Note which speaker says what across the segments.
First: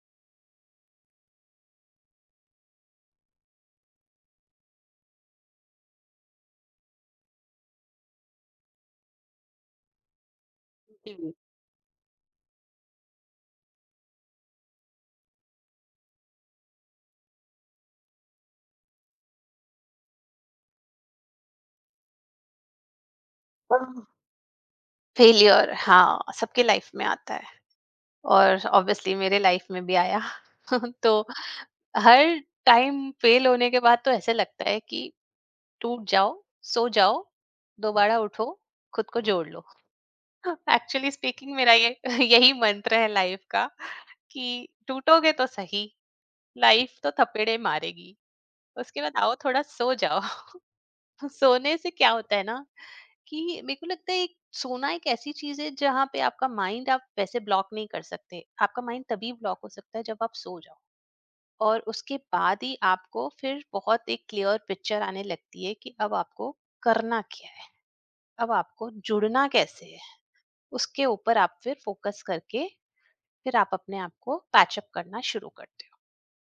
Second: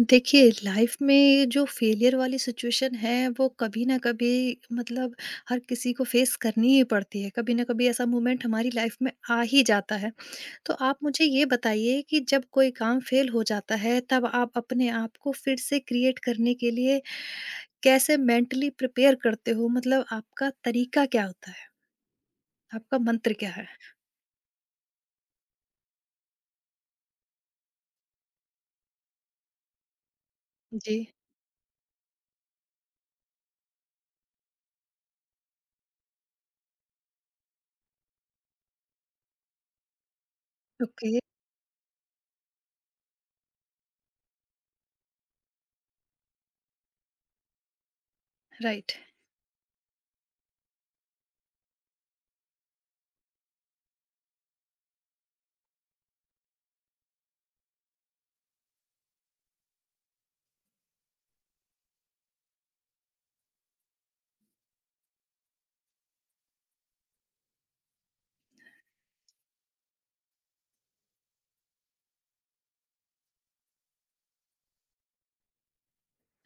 Speaker 1: देखिए, लाइफ में जो फेलियर वाली सिचुएशन है, वो कभी न कभी मतलब हर किसी को फेस करनी ही पड़ती है। कभी न कभी ऐसा मोमेंट हमारी लाइफ में आ ही जाता है। तो आप मुझे
Speaker 2: जी।
Speaker 1: ये बताइए कि जब कोई काम फेल हो जाता है, तब आप अपने आप को फिर से क्रिएट करने के लिए कैसे मेंटली प्रिपेयर करते हो? मतलब आपका तरीका क्या होता है? आपका मंत्र क्या है?
Speaker 2: फेलियर हाँ, सबके लाइफ में आता है और ऑब्वियसली मेरे लाइफ में भी आया।
Speaker 1: जी।
Speaker 2: तो हर टाइम फेल होने के बाद तो ऐसे लगता है कि टूट जाओ, सो जाओ, दोबारा उठो, खुद को जोड़ लो। एक्चुअली
Speaker 1: ओके,
Speaker 2: स्पीकिंग मेरा ये यही मंत्र है लाइफ का कि टूटोगे तो सही, लाइफ तो थपेड़े मारेगी।
Speaker 1: राइट।
Speaker 2: उसके बाद आओ थोड़ा सो जाओ। सोने से क्या होता है ना कि मेरे को लगता है एक सोना एक ऐसी चीज है जहाँ पे आपका माइंड आप वैसे ब्लॉक नहीं कर सकते, आपका माइंड तभी ब्लॉक हो सकता है जब आप सो जाओ। और उसके बाद ही आपको फिर बहुत एक क्लियर पिक्चर आने लगती है कि अब आपको करना क्या है, अब आपको जुड़ना कैसे है, उसके ऊपर आप फिर फोकस करके फिर आप अपने आप को पैचअप करना शुरू करते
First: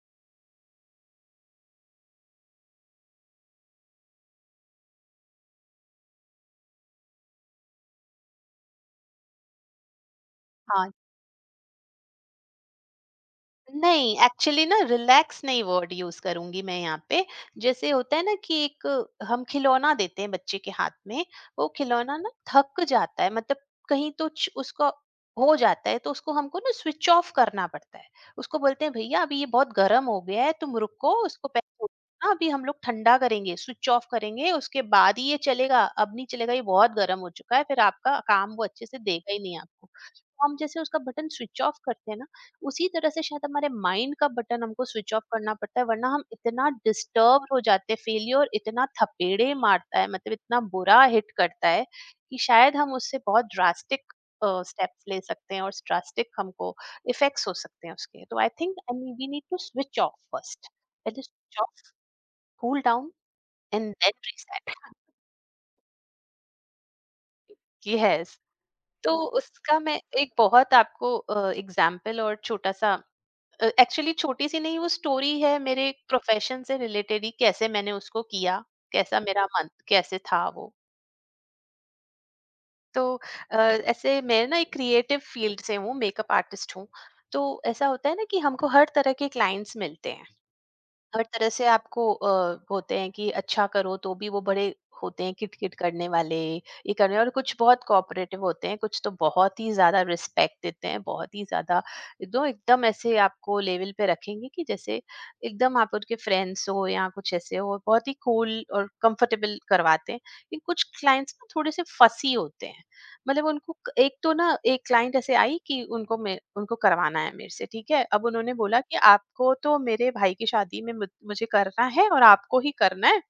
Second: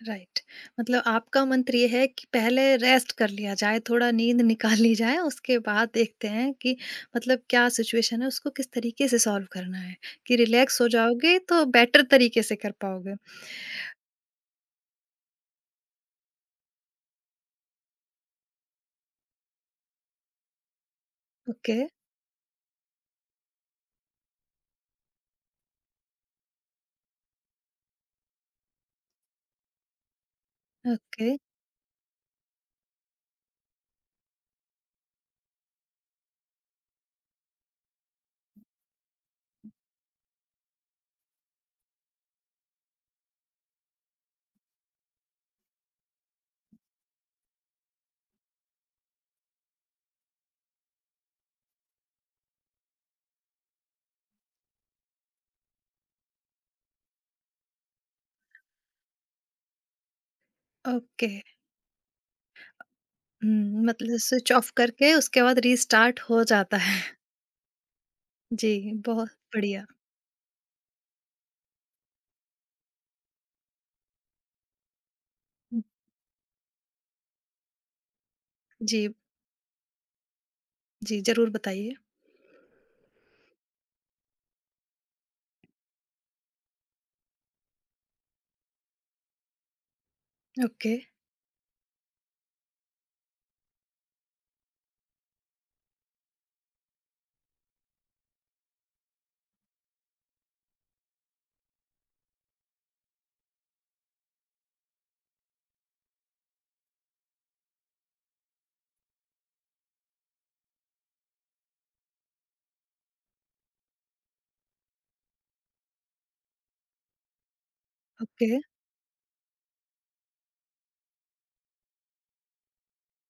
Speaker 1: राइट, मतलब आपका मंत्र ये है कि पहले रेस्ट कर लिया जाए, थोड़ा नींद निकाल ली जाए, उसके बाद देखते हैं कि मतलब क्या सिचुएशन है, उसको किस तरीके से सॉल्व करना है, कि रिलैक्स
Speaker 2: हो।
Speaker 1: हो जाओगे तो बेटर तरीके से कर पाओगे।
Speaker 2: नहीं, एक्चुअली ना रिलैक्स नहीं वर्ड यूज़ करूँगी मैं यहाँ पे। जैसे होता है ना कि एक हम खिलौना देते हैं बच्चे के हाथ में, वो
Speaker 1: ओके,
Speaker 2: खिलौना ना थक जाता है, मतलब कहीं तो च उसका हो जाता है, तो उसको हमको ना स्विच ऑफ करना पड़ता है। उसको बोलते हैं भैया अभी ये बहुत गर्म हो गया है, तुम रुको
Speaker 1: ओके,
Speaker 2: उसको पहले ना अभी हम लोग ठंडा करेंगे, स्विच ऑफ करेंगे, उसके बाद ही ये चलेगा, अब नहीं चलेगा, ये बहुत गर्म हो चुका है, फिर आपका काम वो अच्छे से देगा ही नहीं आपको। तो हम जैसे उसका बटन स्विच ऑफ करते हैं ना, उसी तरह से शायद हमारे माइंड का बटन हमको स्विच ऑफ करना पड़ता है, वरना हम इतना डिस्टर्ब हो जाते हैं, फेलियर इतना थपेड़े मारता है, मतलब इतना बुरा हिट करता है कि शायद हम उससे बहुत ड्रास्टिक स्टेप्स ले सकते हैं और ड्रास्टिक हमको इफेक्ट्स हो सकते हैं उसके। तो I think I we need to switch off first. पहले
Speaker 1: okay.
Speaker 2: Switch off, cool down
Speaker 1: hmm,
Speaker 2: and then
Speaker 1: मतलब स्विच ऑफ
Speaker 2: रीसेट।
Speaker 1: करके उसके बाद रीस्टार्ट हो जाता है।
Speaker 2: यस।
Speaker 1: जी,
Speaker 2: तो
Speaker 1: बहुत
Speaker 2: उसका
Speaker 1: बढ़िया।
Speaker 2: मैं एक बहुत आपको एग्जाम्पल और छोटा सा, एक्चुअली छोटी सी नहीं वो स्टोरी है मेरे प्रोफेशन से रिलेटेड ही, कैसे मैंने उसको किया,
Speaker 1: जी,
Speaker 2: कैसा मेरा मन कैसे था वो।
Speaker 1: जी, ज़रूर बताइए।
Speaker 2: तो ऐसे मैं ना एक क्रिएटिव फील्ड से हूँ, मेकअप आर्टिस्ट हूँ। तो ऐसा होता है ना कि हमको हर तरह के क्लाइंट्स मिलते हैं,
Speaker 1: ओके,
Speaker 2: हर तरह से आपको होते हैं कि अच्छा करो तो भी वो बड़े होते हैं किट किट करने वाले, ये करने, और कुछ बहुत कोऑपरेटिव होते हैं, कुछ तो बहुत ही ज्यादा रिस्पेक्ट देते हैं, बहुत ही ज्यादा एकदम एकदम ऐसे आपको लेवल पे रखेंगे कि जैसे एकदम आप उनके फ्रेंड्स हो या कुछ ऐसे हो, बहुत ही कूल और कंफर्टेबल करवाते हैं। लेकिन कुछ क्लाइंट्स ना थोड़े से फसी होते हैं, मतलब उनको एक तो ना एक क्लाइंट ऐसे आई कि उनको मैं, उनको करवाना है मेरे से, ठीक है, अब
Speaker 1: ओके।
Speaker 2: उन्होंने बोला कि आपको तो मेरे भाई की शादी में मुझे करना है और आपको ही करना है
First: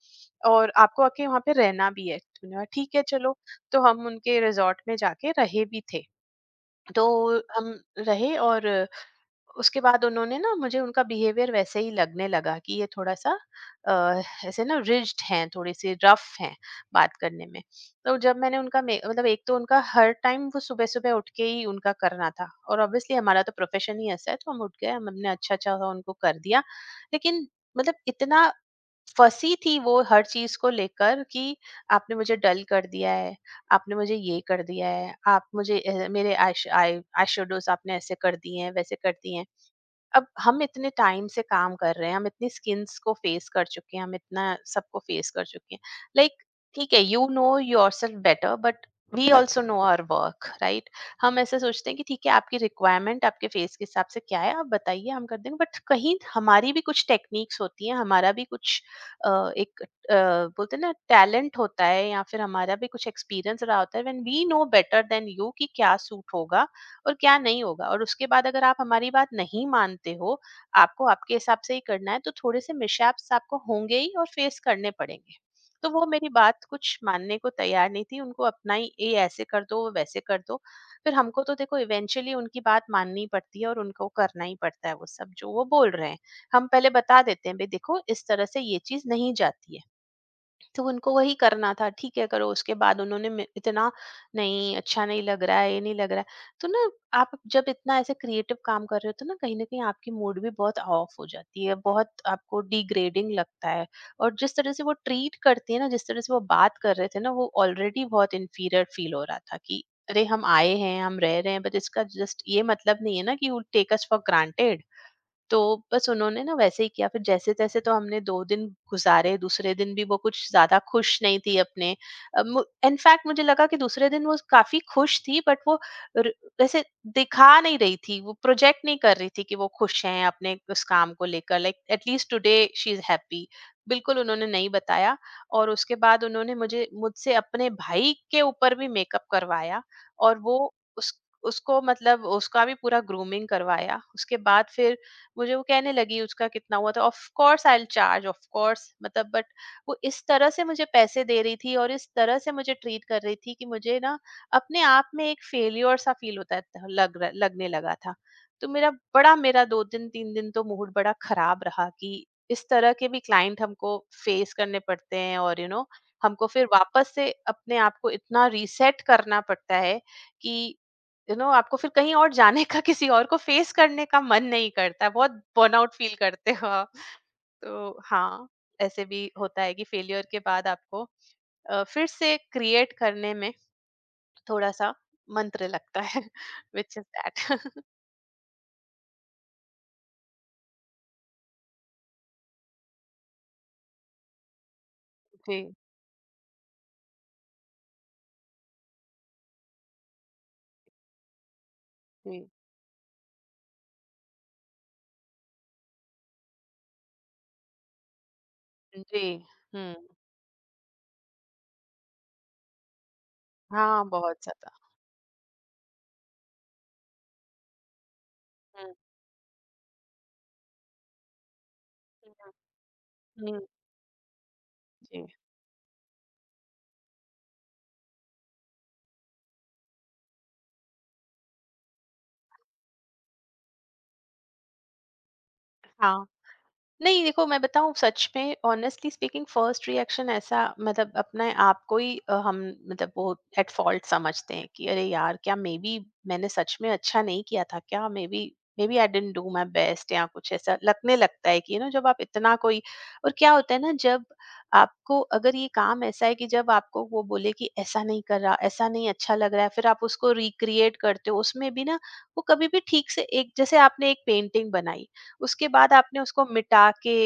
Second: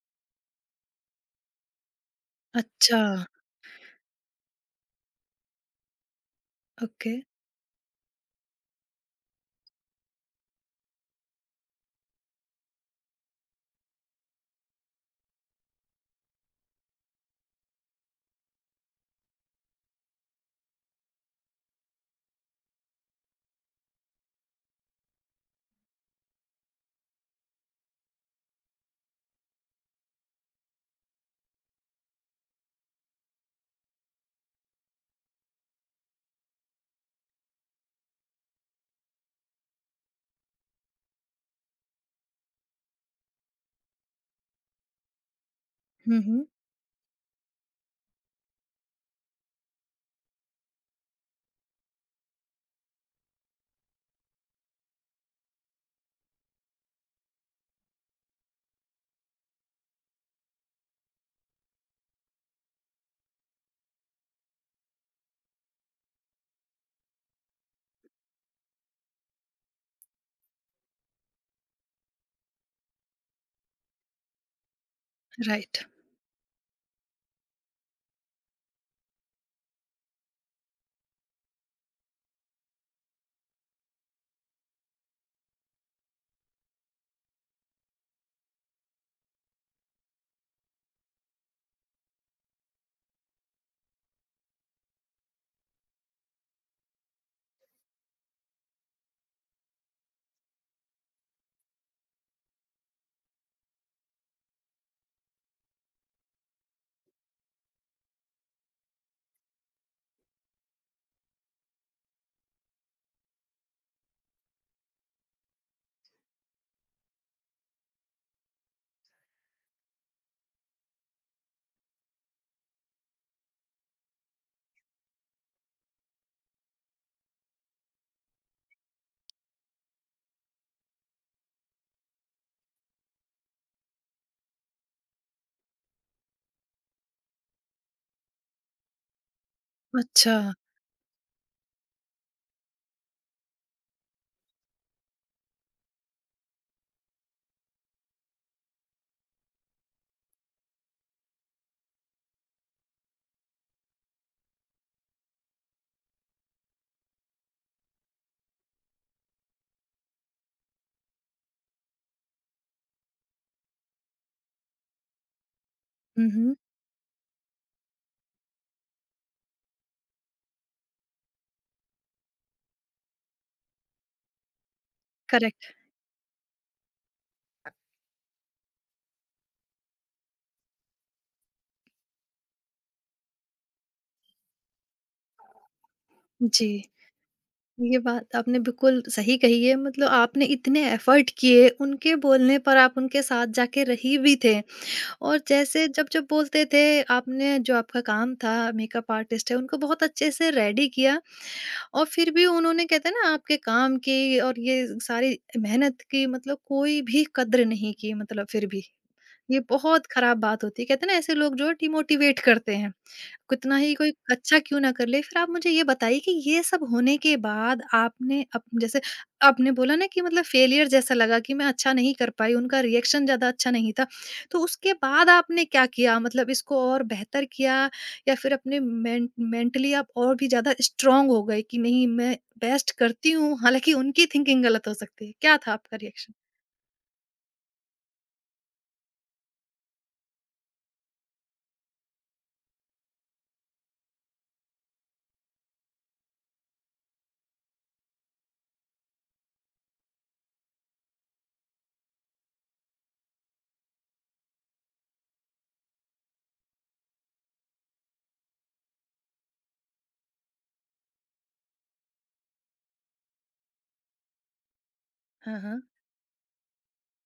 Speaker 2: और आपको आके वहाँ पे रहना भी है। मैंने कहा, ठीक
Speaker 1: अच्छा,
Speaker 2: है चलो। तो हम उनके रिजॉर्ट में जाके रहे भी थे। तो
Speaker 1: ओके।
Speaker 2: हम रहे, और उसके बाद उन्होंने ना, मुझे उनका बिहेवियर वैसे ही लगने लगा कि ये थोड़ा सा अ, ऐसे ना रिज्ड हैं, थोड़े से रफ हैं बात करने में। तो जब मैंने उनका मतलब एक तो उनका हर टाइम वो सुबह सुबह उठ के ही उनका करना था और ऑब्वियसली हमारा तो प्रोफेशन ही ऐसा है, तो हम उठ गए, हमने अच्छा अच्छा सा उनको कर दिया। लेकिन मतलब इतना फंसी थी वो हर चीज को लेकर कि आपने मुझे डल कर दिया है, आपने मुझे ये कर दिया है, आप मुझे मेरे आई आई शेडोज आपने ऐसे कर दिए हैं, वैसे कर दिए हैं। अब हम इतने टाइम से काम कर रहे हैं, हम इतनी स्किन्स को फेस कर चुके हैं, हम इतना सबको फेस कर चुके हैं।
Speaker 1: हुँ,
Speaker 2: लाइक
Speaker 1: हुँ,
Speaker 2: ठीक है, you know yourself better, but we also know our work, right? हम ऐसे सोचते हैं कि ठीक है, आपकी रिक्वायरमेंट आपके फेस के हिसाब से क्या है आप बताइए, हम कर देंगे, बट कहीं हमारी भी कुछ टेक्निक्स होती हैं, हमारा भी कुछ एक बोलते हैं ना टैलेंट होता है, या फिर हमारा भी कुछ एक्सपीरियंस रहा होता है, when we know better than you, कि क्या सूट होगा और क्या नहीं होगा। और उसके बाद अगर आप हमारी बात नहीं मानते हो, आपको आपके हिसाब से ही करना है, तो थोड़े-से मिसहैप्स आपको होंगे ही और फेस करने पड़ेंगे।
Speaker 1: राइट।
Speaker 2: तो वो मेरी बात कुछ मानने को तैयार नहीं थी, उनको अपना ही ये ऐसे कर दो, वो वैसे कर दो। फिर हमको तो देखो इवेंचुअली उनकी बात माननी पड़ती है और उनको करना ही पड़ता है वो सब जो वो बोल रहे हैं। हम पहले बता देते हैं, भई देखो इस तरह से ये चीज़ नहीं जाती है। तो उनको वही करना था, ठीक है करो, उसके बाद उन्होंने इतना नहीं, अच्छा नहीं लग रहा है, ये नहीं लग रहा है। तो ना आप जब इतना ऐसे क्रिएटिव काम कर रहे हो तो ना कहीं आपकी मूड भी बहुत ऑफ हो जाती है, बहुत आपको डिग्रेडिंग लगता है। और जिस तरह से वो ट्रीट करती है ना, जिस तरह से वो बात कर रहे थे ना, वो ऑलरेडी बहुत इन्फीरियर फील हो रहा था कि अरे हम आए हैं, हम रह रहे हैं, बट इसका जस्ट ये मतलब नहीं है ना कि टेक अस फॉर ग्रांटेड। तो बस उन्होंने ना वैसे ही किया, फिर जैसे-तैसे तो हमने 2 दिन गुज़ारे, दूसरे दिन भी वो कुछ ज़्यादा खुश नहीं थी अपने मु इनफैक्ट मुझे लगा कि दूसरे दिन वो काफ़ी खुश थी, बट वो र वैसे दिखा नहीं रही थी, वो प्रोजेक्ट नहीं कर रही थी कि वो खुश हैं अपने उस काम को लेकर, like at least today she is happy. बिल्कुल उन्होंने नहीं बताया। और उसके बाद उन्होंने मुझे मुझसे अपने भाई के ऊपर भी मेकअप करवाया।
Speaker 1: अच्छा।
Speaker 2: और वो उस उसको, मतलब उसका भी पूरा ग्रूमिंग करवाया। उसके बाद फिर मुझे वो कहने लगी उसका कितना हुआ था। Of course I will charge, of course, मतलब, बट वो इस तरह से मुझे पैसे दे रही थी और इस तरह से मुझे ट्रीट कर रही थी कि मुझे ना अपने आप में एक फेलियर सा लगने लगा था। तो मेरा बड़ा, मेरा दो दिन तीन दिन तो मूड बड़ा खराब रहा कि इस तरह के भी क्लाइंट हमको फेस करने पड़ते हैं। और यू you नो know,
Speaker 1: हुँ,
Speaker 2: हमको
Speaker 1: हुँ।
Speaker 2: फिर वापस से अपने आप को इतना रीसेट करना पड़ता है कि यू नो आपको फिर कहीं और जाने का, किसी और को फेस करने का मन नहीं करता, बहुत
Speaker 1: करेक्ट।
Speaker 2: बर्नआउट फील करते हो आप। तो हाँ, ऐसे भी होता है कि फेलियर के बाद आपको फिर से क्रिएट करने में थोड़ा सा मंत्र लगता है।
Speaker 1: जी,
Speaker 2: विच इज दैट।
Speaker 1: ये बात आपने बिल्कुल सही कही है। मतलब आपने इतने एफ़र्ट किए, उनके बोलने पर आप उनके साथ जाके रही भी थे और
Speaker 2: जी।
Speaker 1: जैसे जब-जब बोलते थे आपने जो आपका काम था मेकअप आर्टिस्ट है, उनको बहुत अच्छे से रेडी किया और फिर भी
Speaker 2: जी।
Speaker 1: उन्होंने कहते हैं ना आपके काम की और ये सारी मेहनत की मतलब कोई भी कद्र नहीं की मतलब फिर भी।
Speaker 2: जी।
Speaker 1: ये
Speaker 2: हम्म।
Speaker 1: बहुत खराब बात होती है, कहते हैं ना ऐसे लोग जो है डिमोटिवेट करते हैं। कितना ही
Speaker 2: हाँ,
Speaker 1: कोई
Speaker 2: बहुत
Speaker 1: अच्छा
Speaker 2: ज्यादा।
Speaker 1: क्यों ना कर ले। फिर आप मुझे ये बताइए कि ये सब होने के बाद आपने अप
Speaker 2: हम्म।
Speaker 1: जैसे आपने बोला ना कि मतलब फेलियर जैसा लगा कि मैं अच्छा नहीं कर पाई, उनका रिएक्शन ज़्यादा
Speaker 2: हम्म,
Speaker 1: अच्छा नहीं था। तो उसके
Speaker 2: जी।
Speaker 1: बाद आपने क्या किया? मतलब इसको और बेहतर किया या फिर अपने मेंटली आप और भी ज़्यादा स्ट्रॉन्ग हो गए कि नहीं मैं बेस्ट करती हूँ, हालाँकि उनकी थिंकिंग गलत हो सकती है। क्या था आपका
Speaker 2: हाँ,
Speaker 1: रिएक्शन?
Speaker 2: नहीं देखो मैं बताऊँ सच में, ऑनेस्टली स्पीकिंग फर्स्ट रिएक्शन ऐसा, मतलब अपने आप को ही हम, मतलब वो एट फॉल्ट समझते हैं कि अरे यार, क्या मे बी मैंने सच में अच्छा नहीं किया था, क्या maybe, maybe I didn't do my best, या कुछ ऐसा लगने लगता है कि यू नो जब आप इतना कोई। और क्या होता है ना, जब आपको अगर ये काम ऐसा है कि जब आपको वो बोले कि ऐसा नहीं कर रहा, ऐसा नहीं अच्छा लग रहा है, फिर आप उसको रिक्रिएट करते हो, उसमें भी ना वो कभी भी ठीक से एक, जैसे आपने एक पेंटिंग बनाई,
Speaker 1: हाँ,
Speaker 2: उसके
Speaker 1: हाँ।
Speaker 2: बाद आपने उसको मिटा के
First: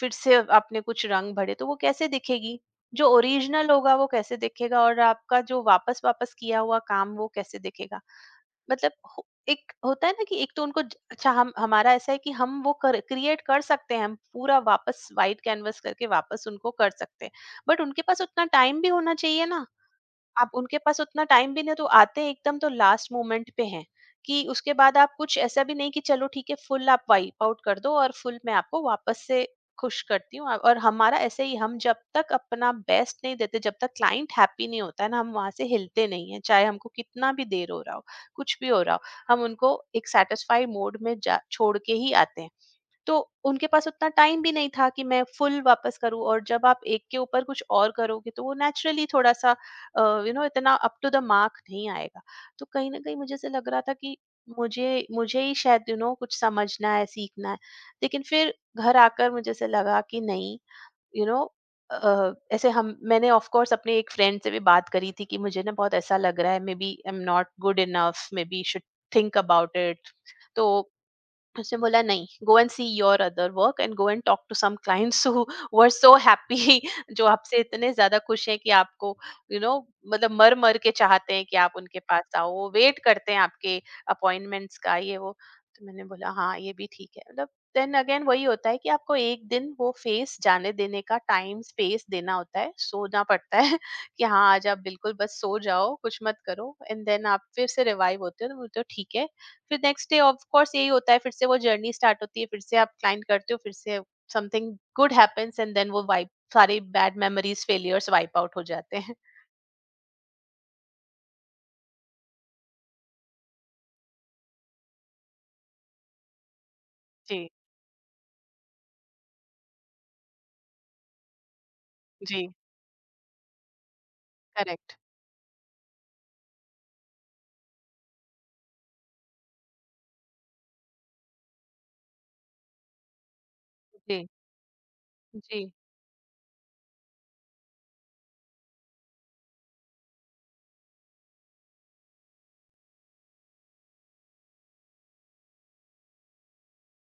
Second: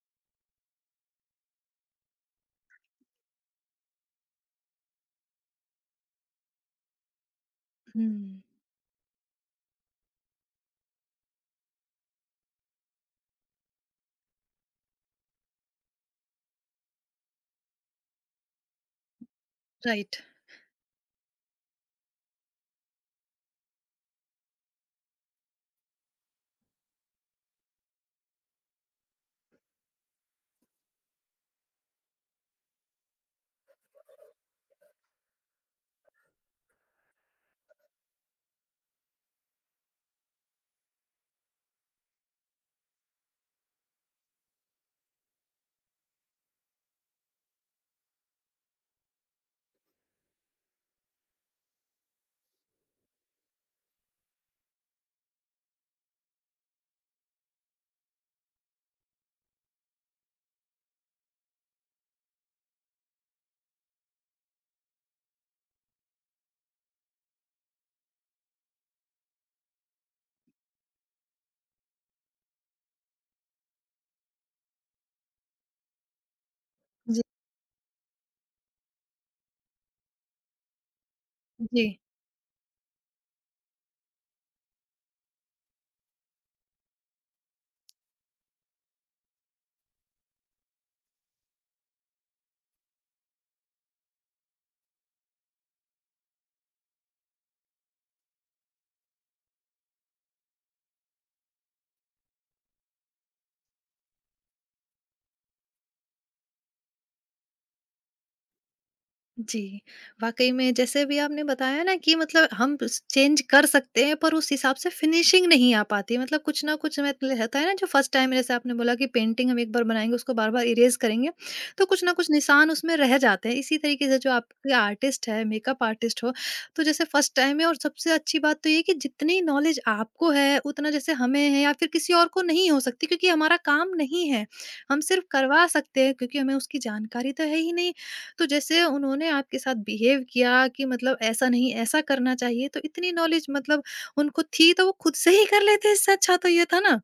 Speaker 2: फिर से आपने कुछ रंग भरे, तो वो कैसे दिखेगी, जो ओरिजिनल होगा वो कैसे दिखेगा और आपका जो वापस वापस किया हुआ काम वो कैसे दिखेगा।
Speaker 1: हुँ,
Speaker 2: मतलब एक होता है ना कि एक तो उनको अच्छा, हम हमारा ऐसा है कि हम वो कर क्रिएट कर सकते हैं, हम पूरा वापस वाइट कैनवस करके वापस उनको कर सकते हैं, बट उनके पास उतना टाइम भी होना चाहिए ना।
Speaker 1: राइट।
Speaker 2: आप उनके पास उतना टाइम भी नहीं है, तो आते हैं एकदम तो लास्ट मोमेंट पे हैं कि उसके बाद आप कुछ ऐसा भी नहीं कि चलो ठीक है फुल आप वाइप आउट कर दो और फुल मैं आपको वापस से खुश करती हूँ। और हमारा ऐसे ही, हम जब तक अपना बेस्ट नहीं देते, जब तक क्लाइंट हैप्पी नहीं होता है ना, हम वहां से हिलते नहीं है, चाहे हमको कितना भी देर हो रहा हो, कुछ भी हो रहा हो, हम उनको एक सेटिस्फाई मोड में जा छोड़ के ही आते हैं। तो उनके पास उतना टाइम भी नहीं था कि मैं फुल वापस करूँ, और जब आप एक के ऊपर कुछ और करोगे तो वो नेचुरली थोड़ा सा यू नो इतना अप टू द मार्क नहीं आएगा। तो कहीं ना कहीं मुझे ऐसे लग रहा था कि मुझे मुझे ही शायद यू नो कुछ समझना है, सीखना है। लेकिन फिर घर आकर मुझे ऐसे लगा कि नहीं। यू नो ऐसे हम मैंने ऑफ कोर्स अपने एक फ्रेंड से भी बात करी थी कि मुझे ना बहुत ऐसा लग रहा है maybe I am not good enough maybe should think about it. तो उसने बोला नहीं, go and see your other work and go and talk to some clients who were so happy.
Speaker 1: जी,
Speaker 2: जो आपसे इतने ज्यादा खुश हैं कि आपको यू you नो know, मतलब मर मर के चाहते हैं कि आप
Speaker 1: जी।
Speaker 2: उनके पास आओ, वो वेट करते हैं आपके अपॉइंटमेंट्स का ये वो। तो मैंने बोला हाँ ये भी ठीक है, मतलब देन अगेन वही होता है कि आपको एक दिन वो फेस जाने देने का टाइम स्पेस देना होता है, सोना पड़ता है कि हाँ आज आप बिल्कुल बस सो जाओ, कुछ मत करो एंड देन आप फिर से रिवाइव होते हो तो बोलते हो ठीक है। फिर नेक्स्ट डे ऑफ कोर्स यही होता है, फिर से वो जर्नी स्टार्ट होती है, फिर से आप क्लाइंट करते हो, फिर से something good happens and then वो वाइप सारे bad memories failures wipe out हो जाते हैं।
Speaker 1: जी, वाक़ई में जैसे अभी आपने बताया ना कि मतलब हम स चेंज कर सकते हैं पर उस हिसाब से फिनिशिंग नहीं आ पाती। मतलब कुछ न कुछ में
Speaker 2: जी।
Speaker 1: रहता है ना, जो फर्स्ट टाइम जैसे आपने बोला कि पेंटिंग हम एक बार बनाएँगे उसको बार-बार इरेज़ करेंगे, तो कुछ न कुछ
Speaker 2: जी।
Speaker 1: निशान उसमें रह जाते हैं। इसी तरीके से जो आपके
Speaker 2: करेक्ट।
Speaker 1: आर्टिस्ट है, मेकअप आर्टिस्ट हो, तो जैसे फर्स्ट टाइम है और सबसे अच्छी बात तो ये है कि जितनी नॉलेज आपको है उतना जैसे हमें है या फिर किसी और को नहीं हो सकती क्योंकि हमारा काम
Speaker 2: जी।
Speaker 1: नहीं है। हम सिर्फ़ करवा
Speaker 2: जी।
Speaker 1: सकते हैं क्योंकि हमें उसकी जानकारी तो है ही नहीं। तो जैसे उन्होंने आपके साथ बिहेव किया कि मतलब ऐसा नहीं ऐसा करना चाहिए, तो इतनी नॉलेज मतलब उनको थी तो वो खुद से ही कर लेते, इससे अच्छा तो ये था ना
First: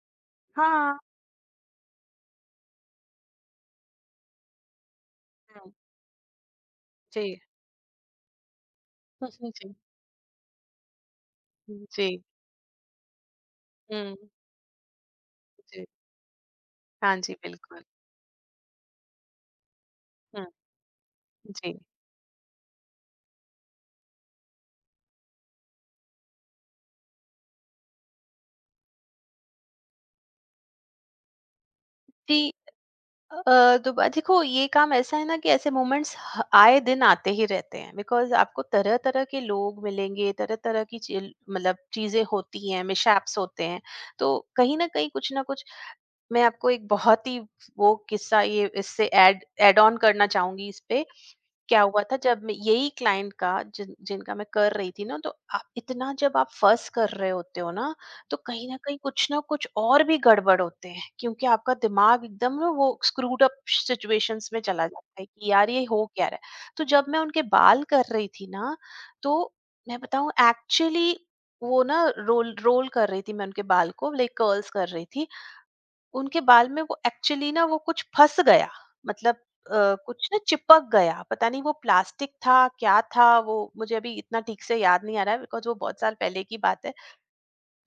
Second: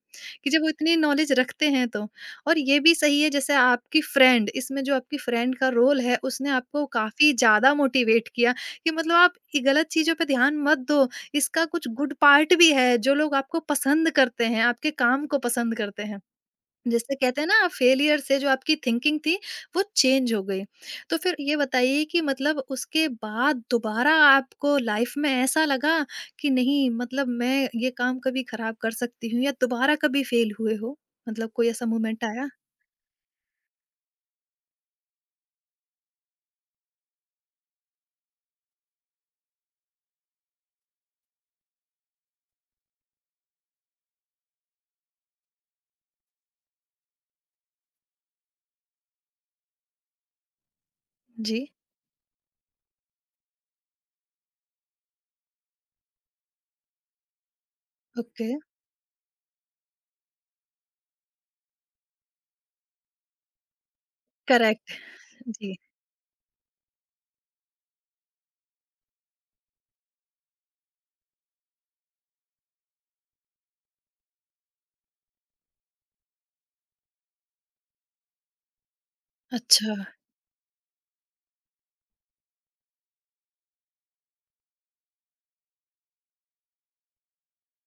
Speaker 1: कि जब वो इतनी
Speaker 2: हाँ।
Speaker 1: नॉलेज रखते हैं तो। और ये भी सही है, जैसे आपकी फ्रेंड इसमें जो आपकी फ्रेंड का
Speaker 2: हम्म,
Speaker 1: रोल है उसने आपको काफी
Speaker 2: जी।
Speaker 1: ज्यादा मोटिवेट किया कि मतलब आप ये
Speaker 2: जी।
Speaker 1: गलत चीजों पे ध्यान मत दो। इसका कुछ गुड
Speaker 2: जी।
Speaker 1: पार्ट भी है, जो लोग आपको पसंद
Speaker 2: हम्म।
Speaker 1: करते हैं आपके काम को पसंद
Speaker 2: जी।
Speaker 1: करते हैं। जैसे
Speaker 2: हाँ जी
Speaker 1: कहते हैं ना,
Speaker 2: बिल्कुल।
Speaker 1: फेलियर से जो आपकी थिंकिंग थी वो चेंज हो
Speaker 2: हम्म।
Speaker 1: गई। तो फिर ये
Speaker 2: जी।
Speaker 1: बताइए कि मतलब उसके बाद दोबारा आपको लाइफ में ऐसा लगा कि नहीं मतलब मैं ये काम कभी खराब कर सकती हूँ, या दोबारा कभी फेल हुए हो? मतलब कोई ऐसा मोमेंट आया?
Speaker 2: जी। अ, दोबा देखो ये काम ऐसा है ना कि ऐसे मोमेंट्स आए दिन आते ही रहते हैं, बिकॉज आपको तरह तरह के लोग मिलेंगे, तरह तरह की मतलब चीजें होती हैं, मिशैप्स होते हैं। तो कहीं ना कहीं कुछ ना कुछ। मैं आपको एक बहुत ही वो किस्सा ये इससे ऐड ऐड ऑन करना चाहूंगी इस पे।
Speaker 1: जी,
Speaker 2: क्या हुआ था, जब मैं यही क्लाइंट का जिनका मैं कर रही थी ना, तो आप इतना जब आप फर्स्ट कर रहे होते हो ना, तो
Speaker 1: ओके,
Speaker 2: कहीं ना कहीं कुछ ना कुछ और भी गड़बड़ होते हैं, क्योंकि आपका दिमाग एकदम ना वो स्क्रूड अप सिचुएशंस में चला
Speaker 1: करेक्ट,
Speaker 2: जाता है कि यार
Speaker 1: जी,
Speaker 2: ये हो क्या रहा है। तो जब मैं उनके बाल कर रही थी ना, तो मैं बताऊं एक्चुअली, वो ना रोल रोल कर रही थी, मैं उनके बाल को लाइक कर्ल्स कर रही थी। उनके बाल में वो एक्चुअली ना वो कुछ फँस गया। मतलब
Speaker 1: अच्छा,
Speaker 2: कुछ ना चिपक गया, पता नहीं वो प्लास्टिक था क्या था, वो मुझे अभी इतना ठीक से याद नहीं आ रहा है, बिकॉज़ वो बहुत साल पहले की बात है।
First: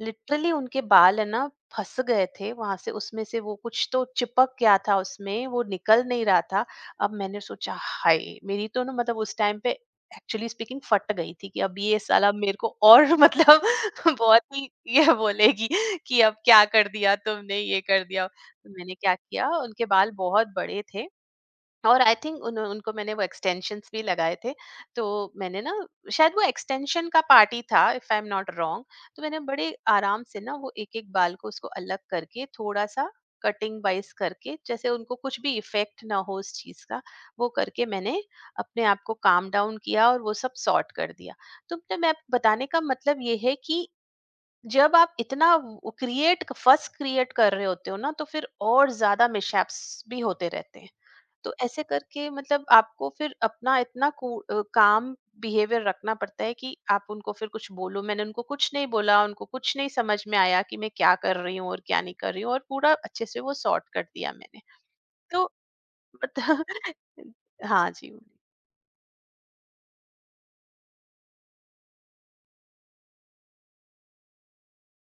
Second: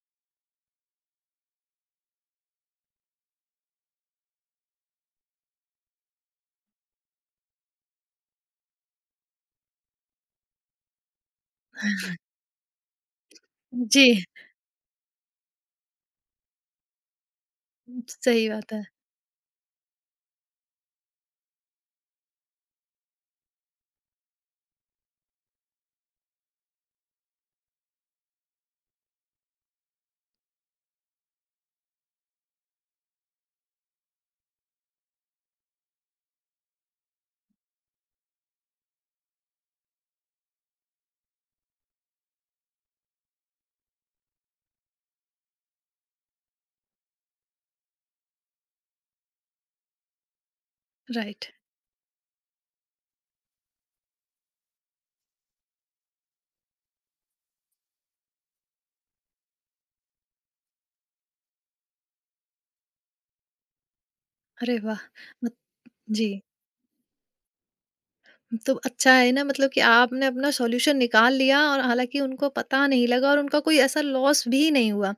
Speaker 2: लिटरली उनके बाल है ना फँस गए थे वहाँ से, उसमें से वो कुछ तो चिपक गया था उसमें, वो निकल नहीं रहा था। अब मैंने सोचा हाय! मेरी तो ना मतलब उस टाइम पे एक्चुअली स्पीकिंग फट गई थी कि अब ये साला मेरे को और मतलब
Speaker 1: जी,
Speaker 2: बहुत ही ये बोलेगी कि अब क्या कर दिया तुमने, ये कर दिया।
Speaker 1: सही
Speaker 2: तो
Speaker 1: बात है,
Speaker 2: मैंने क्या किया, उनके बाल बहुत बड़े थे और आई थिंक उन उनको मैंने वो एक्सटेंशंस भी लगाए थे। तो मैंने ना शायद वो एक्सटेंशन का पार्ट ही था, if I am not wrong. तो मैंने बड़े आराम से ना वो एक-एक बाल को उसको अलग करके थोड़ा-सा कटिंग वाइज़ करके, जैसे उनको कुछ भी इफ़ेक्ट ना हो उस चीज़ का, वो करके मैंने अपने आप को काम डाउन किया और वो सब सॉर्ट कर दिया। तो मतलब मैं बताने का मतलब ये है कि जब आप इतना वो क्रिएट कर रहे होते हो ना, तो फिर और ज़्यादा मिसहैप्स भी होते रहते हैं।
Speaker 1: राइट,
Speaker 2: तो ऐसे करके मतलब आपको फिर अपना इतना काम बिहेवियर रखना पड़ता है कि आप उनको फिर कुछ बोलो। मैंने उनको कुछ नहीं बोला, उनको कुछ नहीं समझ में आया कि मैं क्या कर रही हूँ और क्या नहीं कर रही हूँ, और पूरा अच्छे से वो सॉर्ट कर दिया मैंने।
Speaker 1: अरे वाह!
Speaker 2: तो
Speaker 1: मत जी।
Speaker 2: मतलब हाँ जी।
Speaker 1: तो अच्छा है ना मतलब कि आपने अपना सॉल्यूशन निकाल लिया और हालांकि उनको पता नहीं लगा और उनका कोई ऐसा लॉस भी नहीं हुआ।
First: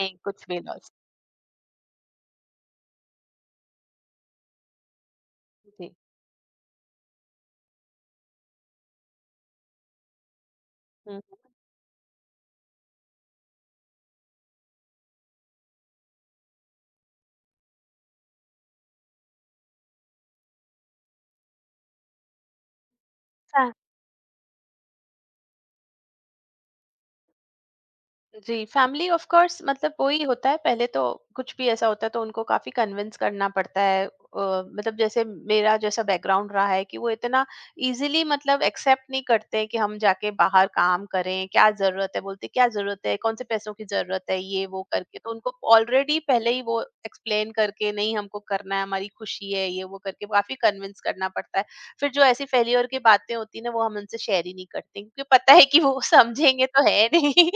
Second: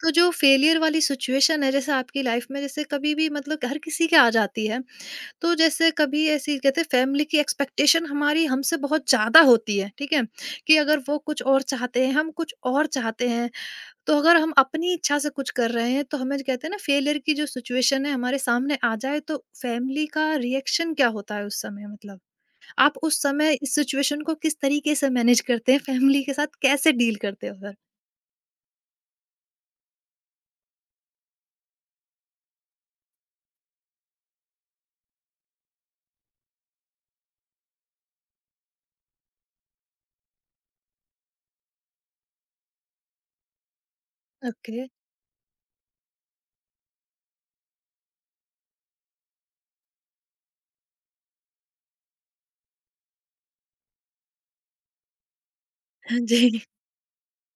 Speaker 1: तो जो
Speaker 2: कुछ भी
Speaker 1: फेलियर
Speaker 2: लॉस।
Speaker 1: वाली सिचुएशन है जैसे आपकी लाइफ में, जैसे कभी भी मतलब हर किसी के आ जाती है। तो जैसे
Speaker 2: जी।
Speaker 1: कभी ऐसी कहते हैं फैमिली की एक्सपेक्टेशन हमारी हमसे बहुत ज़्यादा होती है, ठीक है? कि अगर वो कुछ और चाहते हैं, हम कुछ और चाहते हैं, तो अगर हम अपनी इच्छा से कुछ कर रहे हैं तो हमें कहते हैं ना फेलियर की जो सिचुएशन है हमारे सामने आ जाए तो फैमिली का रिएक्शन क्या होता है उस समय मतलब? आप उस समय
Speaker 2: हम्म।
Speaker 1: इस सिचुएशन को किस तरीके से मैनेज करते हैं? फैमिली के साथ कैसे डील करते हो फिर?
Speaker 2: जी, फैमिली ऑफ कोर्स मतलब वही होता है, पहले तो कुछ भी ऐसा होता है तो उनको काफ़ी कन्विंस करना पड़ता है। मतलब जैसे मेरा जैसा बैकग्राउंड रहा है कि वो इतना इजीली मतलब एक्सेप्ट नहीं करते कि हम जाके बाहर काम करें, क्या ज़रूरत है? बोलते क्या ज़रूरत है? कौन से पैसों की ज़रूरत है? ये
Speaker 1: ओके।
Speaker 2: वो करके तो उनको ऑलरेडी पहले ही वो एक्सप्लेन करके नहीं, हमको करना है, हमारी खुशी है, ये वो करके काफ़ी कन्विंस करना पड़ता है। फिर जो ऐसी फेल्योर की बातें होती है ना, वो हम उनसे शेयर ही नहीं करते, क्योंकि पता है कि वो
Speaker 1: हाँ जी,
Speaker 2: समझेंगे तो है नहीं।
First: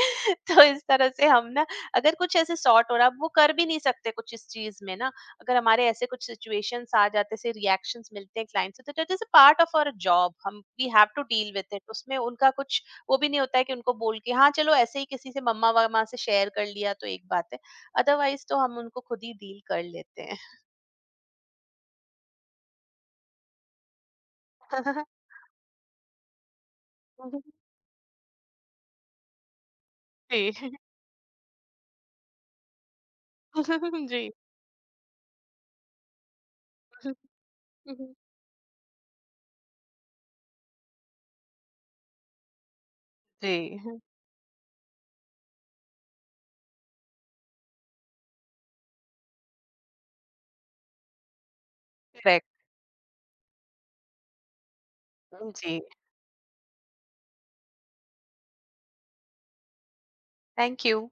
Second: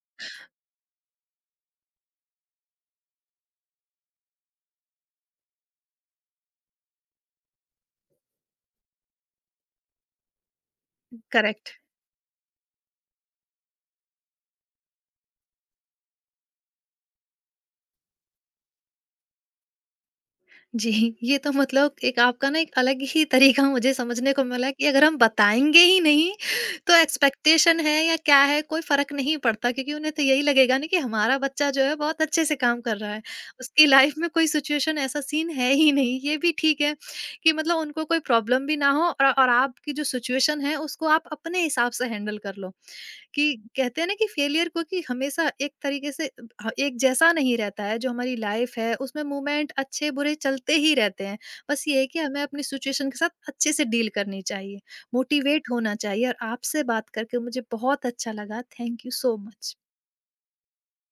Speaker 2: तो इस तरह से हम ना, अगर कुछ ऐसे सॉर्ट हो रहा, अब वो कर भी नहीं सकते कुछ इस चीज में ना। अगर हमारे ऐसे कुछ सिचुएशंस आ जाते से रिएक्शंस मिलते हैं क्लाइंट से, तो that is a part of our job, हम we have to deal
Speaker 1: correct.
Speaker 2: With it, उसमें उनका कुछ वो भी नहीं होता है कि उनको बोल के हाँ चलो, ऐसे ही किसी से मम्मा वम्मा से शेयर कर लिया तो एक बात है, अदरवाइज तो हम उनको खुद ही डील कर लेते हैं।
Speaker 1: जी, ये तो मतलब एक आपका ना एक अलग ही तरीका मुझे समझने को मिला कि अगर हम बताएँगे ही नहीं तो एक्सपेक्टेशन है या क्या है कोई फ़र्क नहीं पड़ता, क्योंकि उन्हें तो यही
Speaker 2: जी।
Speaker 1: लगेगा ना कि हमारा बच्चा जो है बहुत अच्छे से काम कर रहा है। उसकी लाइफ़
Speaker 2: जी।
Speaker 1: में कोई सिचुएशन ऐसा सीन है ही नहीं। ये भी ठीक है कि मतलब उनको कोई प्रॉब्लम भी ना हो और आपकी जो सिचुएशन है उसको आप अपने हिसाब से हैंडल कर लो। कि
Speaker 2: जी।
Speaker 1: कहते हैं ना कि फेलियर को कि हमेशा एक तरीके से ह एक जैसा नहीं रहता है, जो हमारी लाइफ़ है उसमें मूवमेंट अच्छे-बुरे चलते ही रहते हैं। बस ये है कि हमें
Speaker 2: करेक्ट।
Speaker 1: अपनी सिचुएशन के साथ अच्छे से डील करनी चाहिए, मोटिवेट
Speaker 2: जी।
Speaker 1: होना चाहिए और आपसे बात करके मुझे बहुत अच्छा लगा। Thank you so much.
Speaker 2: Thank you.